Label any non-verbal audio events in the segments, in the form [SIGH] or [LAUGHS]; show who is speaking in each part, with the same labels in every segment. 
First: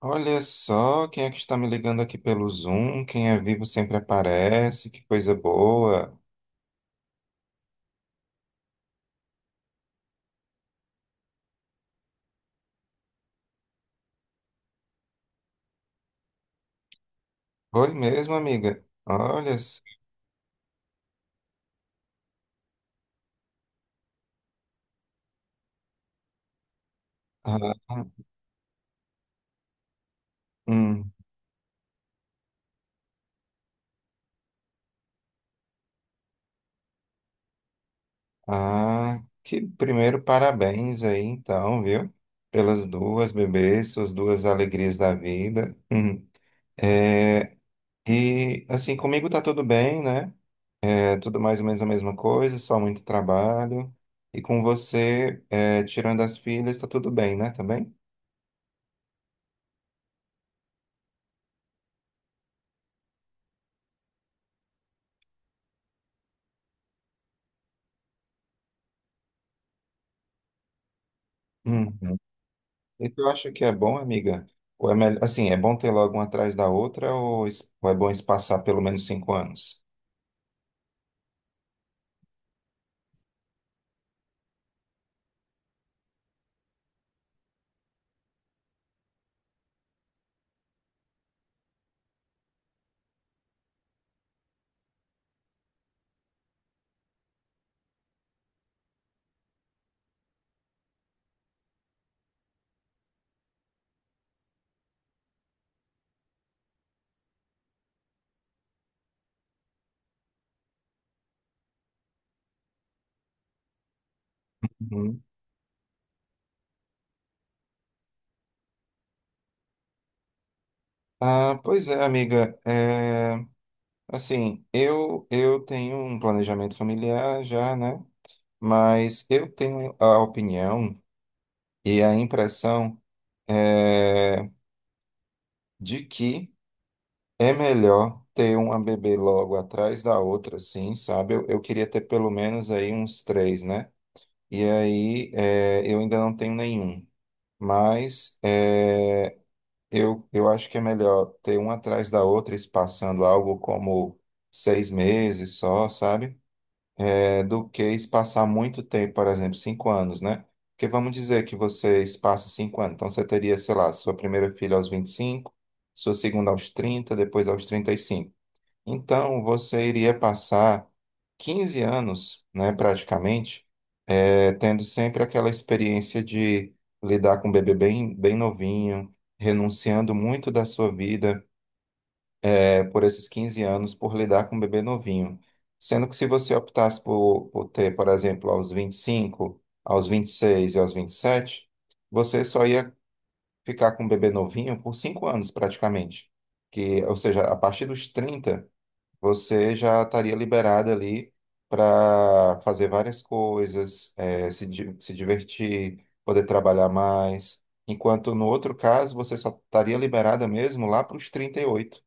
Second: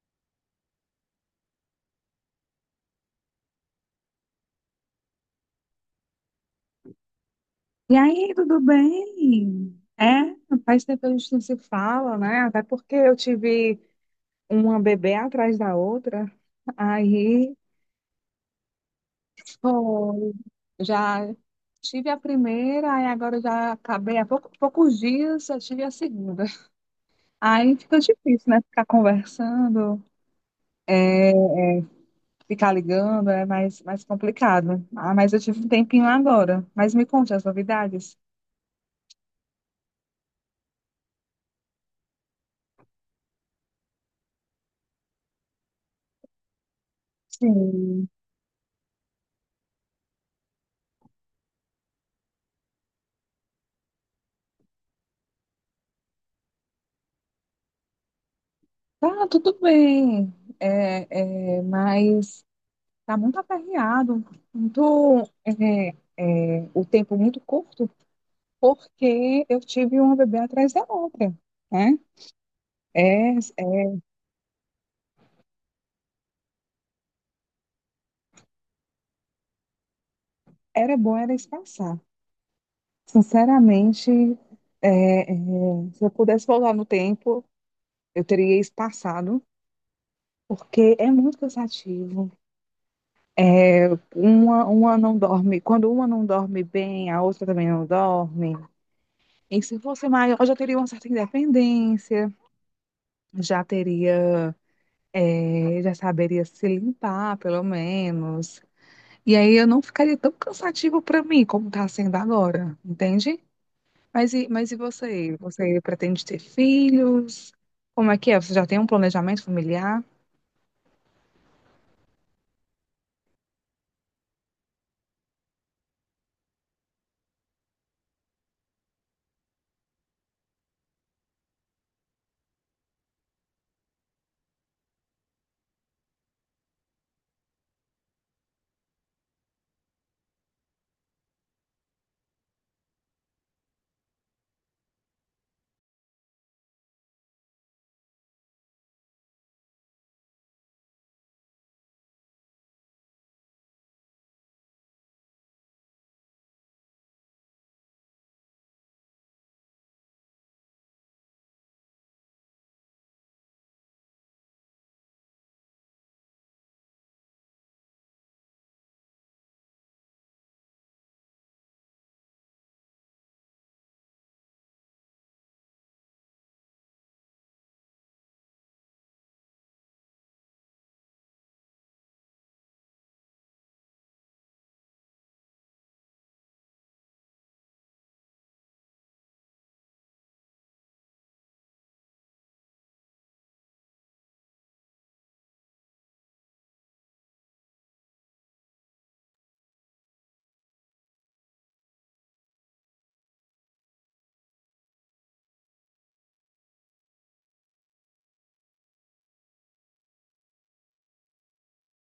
Speaker 1: Olha só quem é que está me ligando aqui pelo Zoom. Quem é vivo sempre aparece. Que coisa boa.
Speaker 2: E aí, tudo bem? Faz tempo que a gente não se fala, né? Até porque eu tive uma bebê atrás da outra. Aí,
Speaker 1: Oi mesmo, amiga. Olha.
Speaker 2: foi. Já tive a primeira, aí agora eu já acabei há poucos dias, eu tive a segunda.
Speaker 1: Ah,
Speaker 2: Aí fica difícil, né? Ficar conversando,
Speaker 1: hum.
Speaker 2: ficar ligando, é mais complicado. Ah, mas eu tive um tempinho agora. Mas me conte as novidades.
Speaker 1: Ah, que primeiro parabéns aí, então, viu? Pelas duas bebês, suas duas alegrias da vida. Hum. É,
Speaker 2: Sim.
Speaker 1: e assim, comigo tá tudo bem, né? É tudo mais ou menos a mesma coisa, só muito trabalho. E com você, é, tirando as filhas, tá tudo bem, né? Também?
Speaker 2: Tá, tudo bem. É, é, mas. Tá muito aperreado, muito, é, o tempo muito curto, porque eu tive uma bebê atrás da outra, né?
Speaker 1: Uhum. E tu
Speaker 2: É,
Speaker 1: acha que é
Speaker 2: é,
Speaker 1: bom, amiga? Ou é melhor, assim, é bom ter logo uma atrás da outra, ou ou é bom espaçar pelo menos cinco anos?
Speaker 2: era bom era espaçar. Sinceramente, é, é, se eu pudesse voltar no tempo, eu teria espaçado, porque é muito cansativo. É, uma não dorme, quando uma não dorme bem, a outra também não dorme. E se fosse maior, eu já teria uma certa independência, já teria É, já saberia se limpar, pelo menos. E aí eu não ficaria tão cansativo para mim como está sendo agora, entende? Mas e
Speaker 1: Uhum.
Speaker 2: você? Você pretende ter filhos? Como é que é? Você já tem um planejamento familiar?
Speaker 1: Ah, pois é, amiga. É, assim, eu tenho um planejamento familiar já, né? Mas eu tenho a opinião e a impressão, é, de que é melhor ter uma bebê logo atrás da outra, sim, sabe? Eu queria ter pelo menos aí uns três, né? E aí, eu ainda não tenho nenhum. Mas eu acho que é melhor ter uma atrás da outra, espaçando algo como seis meses só, sabe? Do que espaçar muito tempo, por exemplo, cinco anos, né? Porque vamos dizer que você espaça cinco anos. Então você teria, sei lá, sua primeira filha aos vinte e cinco, sua segunda aos trinta, depois aos trinta e cinco. Então você iria passar 15 anos, né, praticamente, tendo sempre aquela experiência de lidar com um bebê bem, bem novinho, renunciando muito da sua vida, por esses 15 anos, por lidar com um bebê novinho. Sendo que se você optasse por, ter, por exemplo, aos 25, aos vinte e seis e aos 27, você só ia ficar com um bebê novinho por 5 anos, praticamente. Que, ou seja, a partir dos 30 você já estaria liberada ali para fazer várias coisas, se divertir, poder trabalhar mais. Enquanto no outro caso, você só estaria liberada mesmo lá para os trinta e oito,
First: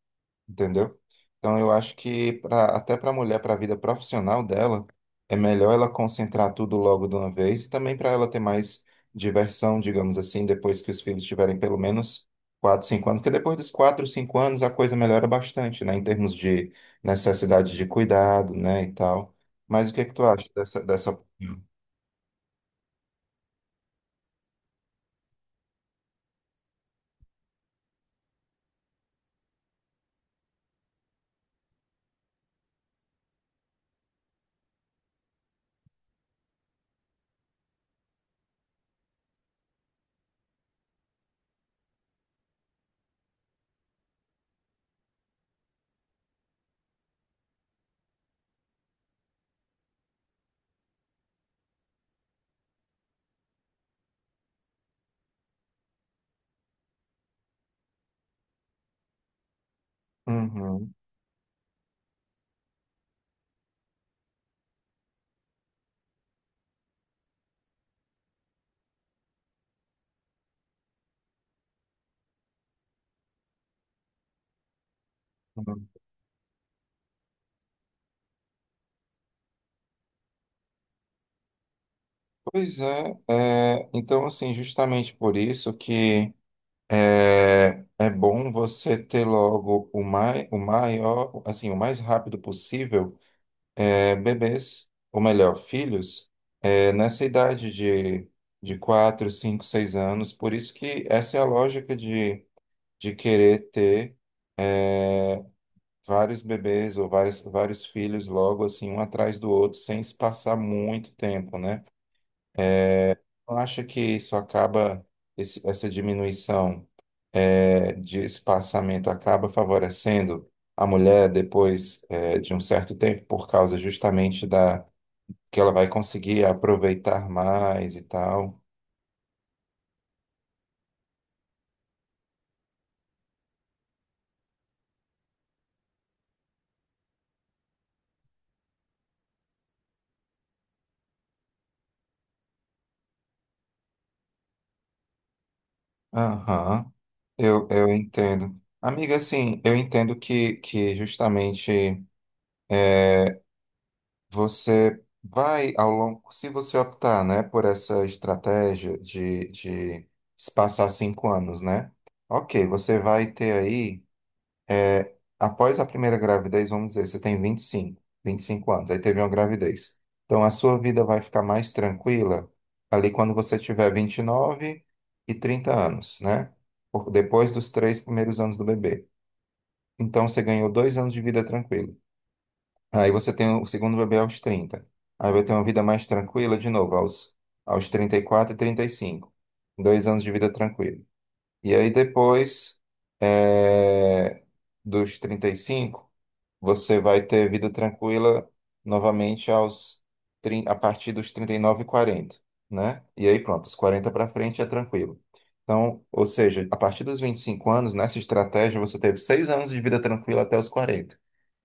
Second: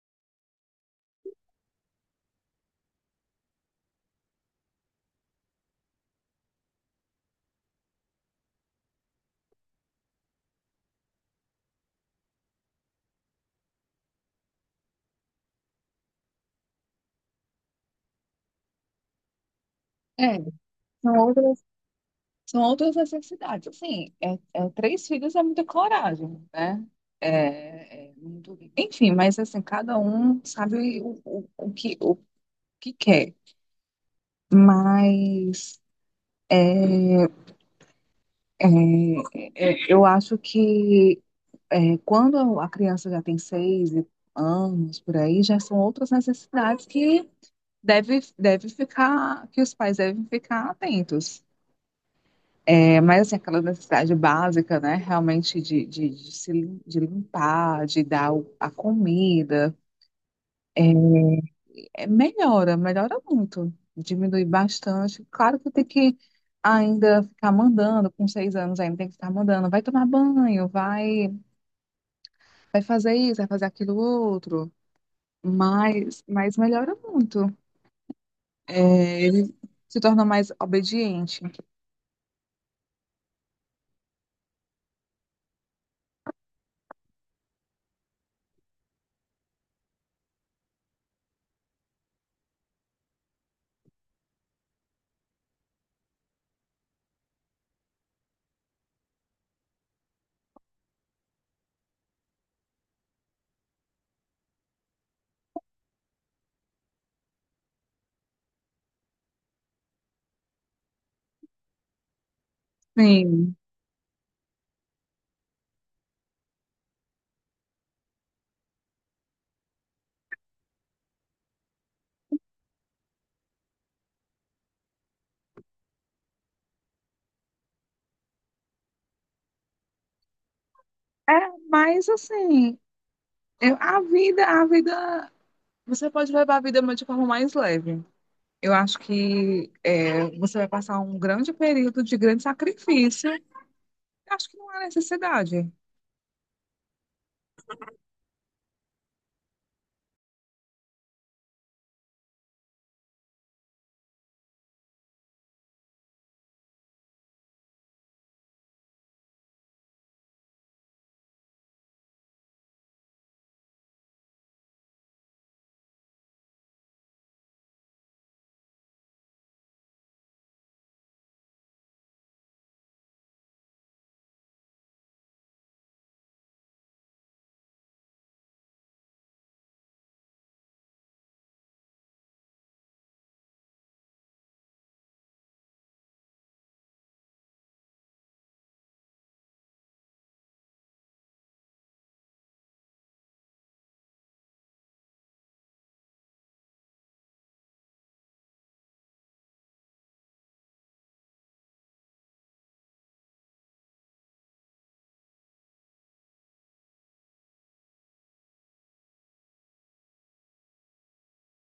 Speaker 1: entendeu? Então eu acho que até para a mulher, para a vida profissional dela, é melhor ela concentrar tudo logo de uma vez e também para ela ter mais diversão, digamos assim, depois que os filhos tiverem pelo menos quatro, 5 anos, porque depois dos quatro, 5 anos a coisa melhora bastante, né, em termos de necessidade de cuidado, né, e tal. Mas o que é que tu
Speaker 2: É,
Speaker 1: acha dessa,
Speaker 2: são
Speaker 1: dessa...
Speaker 2: outras, são outras necessidades. Assim, três filhos é muita coragem, né? É, é muito... Enfim, mas assim, cada um sabe o que quer. Mas É, eu acho que é, quando a criança já tem seis anos, por aí, já são outras necessidades que deve ficar, que os pais devem ficar atentos. É, mas assim, aquela necessidade básica, né? Realmente de se de limpar, de dar a comida,
Speaker 1: Uhum,
Speaker 2: é, melhora muito, diminui bastante. Claro que tem que ainda ficar mandando, com seis anos ainda tem que ficar mandando, vai tomar banho, vai. Vai fazer isso, vai fazer aquilo outro,
Speaker 1: uhum.
Speaker 2: mas melhora muito. É, ele se torna mais obediente.
Speaker 1: Pois é, então assim, justamente por isso que é bom você ter logo o, o maior, assim, o mais rápido possível, bebês, ou melhor, filhos, nessa idade de, 4, 5, 6 anos. Por isso que essa é a lógica de querer ter vários bebês ou vários, vários filhos logo, assim, um atrás do outro, sem se passar muito tempo, né?
Speaker 2: Sim.
Speaker 1: Não acha que isso acaba, essa diminuição, de espaçamento acaba favorecendo a mulher depois, de um certo tempo, por causa justamente da que ela vai conseguir aproveitar mais e tal?
Speaker 2: É, mas assim, a vida, você pode levar a vida de forma mais leve. Eu acho que é, você vai passar um grande período de grande sacrifício. Eu acho que não há necessidade.
Speaker 1: Aham, eu entendo. Amiga, assim, eu entendo que, justamente. Você vai ao longo, se você optar, né, por essa estratégia de se passar cinco anos, né? Ok, você vai ter aí, após a primeira gravidez, vamos dizer, você tem vinte e cinco anos, aí teve uma gravidez. Então a sua vida vai ficar mais tranquila ali quando você tiver vinte e nove e trinta anos, né? Depois dos três primeiros anos do bebê. Então você ganhou dois anos de vida tranquila. Aí você tem o segundo bebê aos 30. Aí vai ter uma vida mais tranquila de novo, aos trinta e quatro, e trinta e cinco. Dois anos de vida tranquila. E aí depois, eh, dos 35 você vai ter vida tranquila novamente a partir dos trinta e nove e quarenta, né? E aí pronto, os 40 para frente é tranquilo. Então, ou seja, a partir dos 25 anos, nessa estratégia, você teve seis anos de vida tranquila até os 40.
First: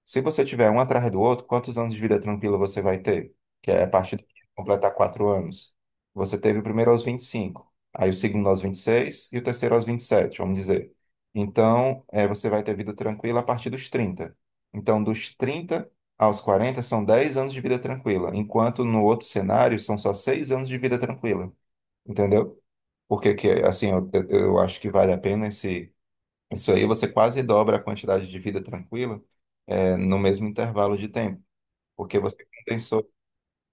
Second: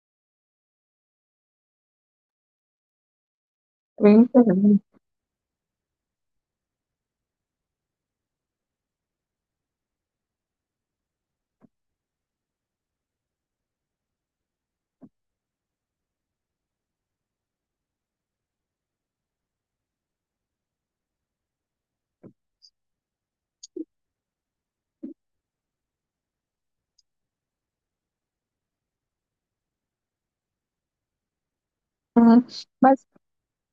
Speaker 1: Se você tiver um atrás do outro, quantos anos de vida tranquila você vai ter? Que é a
Speaker 2: Eu
Speaker 1: partir de
Speaker 2: entendo.
Speaker 1: completar quatro anos. Você teve o primeiro aos 25, aí o segundo aos vinte e seis e o terceiro aos vinte e sete, vamos dizer. Então, você vai ter vida tranquila a partir dos 30. Então, dos 30 aos 40 são 10 anos de vida tranquila, enquanto no outro cenário são só 6 anos de vida tranquila, entendeu? Porque, assim, eu acho que vale a pena isso aí, você quase dobra a quantidade de vida tranquila, no mesmo intervalo de tempo, porque você
Speaker 2: Mas,
Speaker 1: compensou,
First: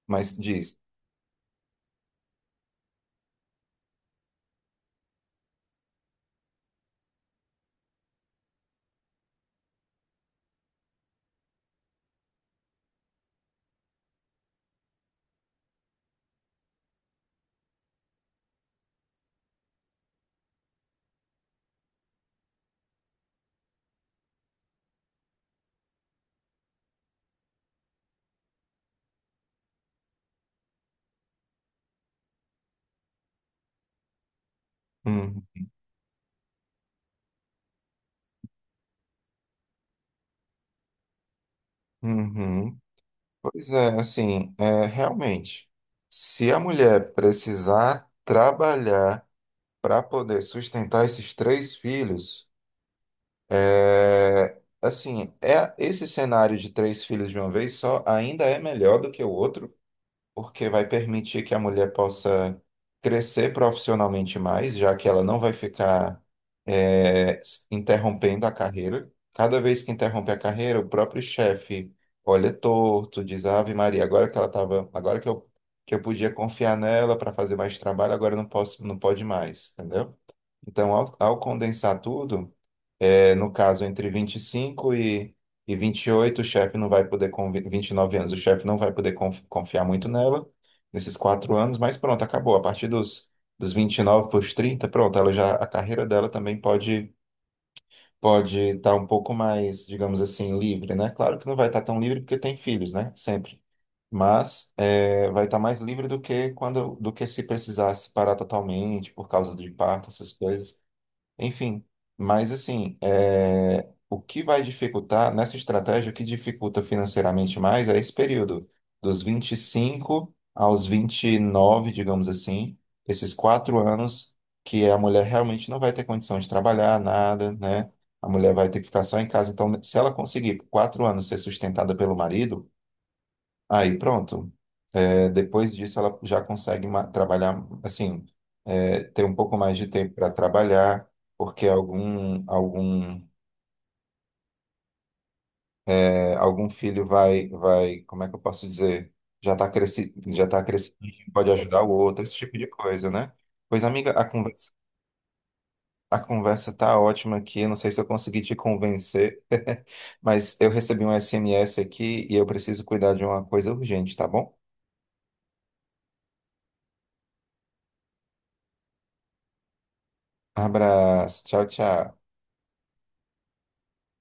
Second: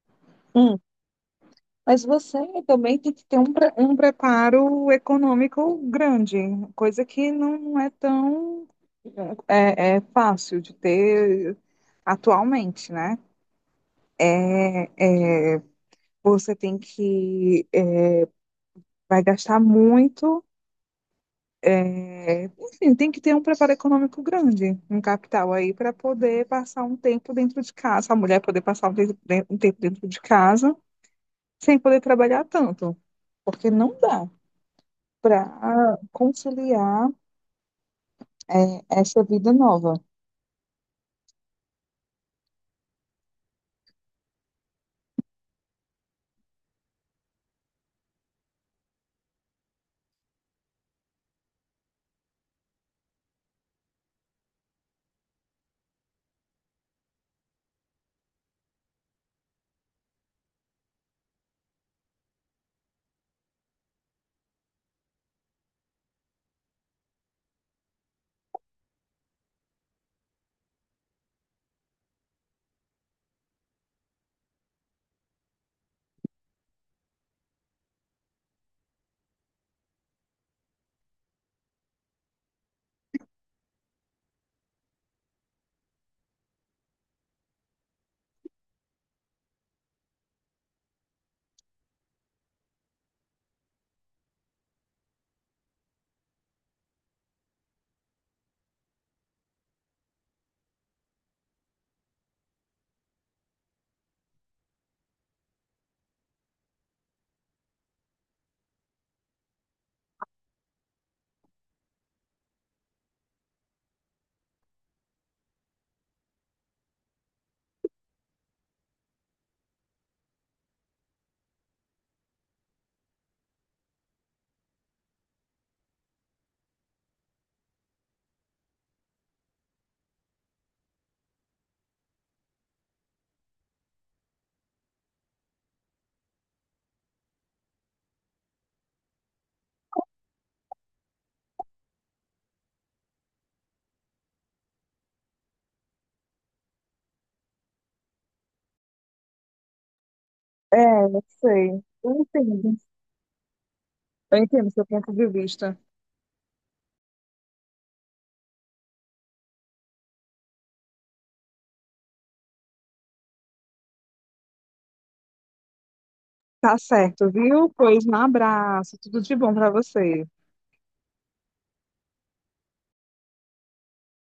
Speaker 1: mas diz.
Speaker 2: Mas você também tem que ter um, um preparo econômico grande, coisa que não é tão é, é fácil de ter atualmente, né? É, é, você tem que é, vai gastar muito, é, enfim, tem que ter um preparo econômico grande, um capital aí para poder passar um tempo dentro de casa, a mulher poder passar um tempo dentro de casa sem poder trabalhar tanto, porque não dá.
Speaker 1: "Hum,
Speaker 2: Para conciliar é, essa vida nova.
Speaker 1: uhum." Pois é, assim, realmente, se a mulher precisar trabalhar para poder sustentar esses três filhos. Assim, é esse cenário de três filhos de uma vez só ainda é melhor do que o outro, porque vai permitir que a mulher possa crescer profissionalmente mais, já que ela não vai ficar interrompendo a carreira. Cada vez que interrompe a carreira, o próprio chefe olha torto, diz Ave Maria, agora que ela tava, agora que eu podia confiar nela para fazer mais trabalho, agora eu não posso, não pode mais, entendeu? Então, ao condensar tudo, no caso, entre vinte e cinco e vinte e oito, o chefe não vai poder, com 29 anos, o chefe não vai poder confiar muito nela nesses quatro anos, mas pronto, acabou. A partir dos, 29 para os 30 pronto, ela já, a carreira dela também pode estar um pouco mais, digamos assim, livre, né? Claro que não vai estar tão livre porque tem filhos, né? Sempre. Mas vai estar mais livre do que quando, do que se precisasse parar totalmente por causa de parto, essas coisas. Enfim, mas assim, o que vai dificultar nessa estratégia, o que dificulta financeiramente mais é esse período, dos 25 aos 29, digamos assim, esses quatro anos que a mulher realmente não vai ter condição de trabalhar, nada, né? A mulher vai ter que ficar só em casa. Então, se ela conseguir por quatro anos ser sustentada pelo marido, aí pronto. Depois disso, ela já consegue trabalhar, assim, ter um pouco mais de tempo para trabalhar, porque algum filho vai, como é que eu posso dizer? Já está crescido, já tá
Speaker 2: É,
Speaker 1: crescido,
Speaker 2: eu
Speaker 1: pode ajudar
Speaker 2: sei.
Speaker 1: o
Speaker 2: Eu
Speaker 1: outro, esse tipo de
Speaker 2: entendo.
Speaker 1: coisa, né? Pois, amiga, a
Speaker 2: Eu entendo
Speaker 1: conversa,
Speaker 2: seu ponto de vista.
Speaker 1: tá ótima aqui, não sei se eu consegui te convencer, [LAUGHS] mas eu recebi um SMS aqui e eu preciso cuidar de uma coisa urgente, tá bom?
Speaker 2: Tá certo, viu? Pois um abraço. Tudo de bom para você.
Speaker 1: Abraço, tchau, tchau.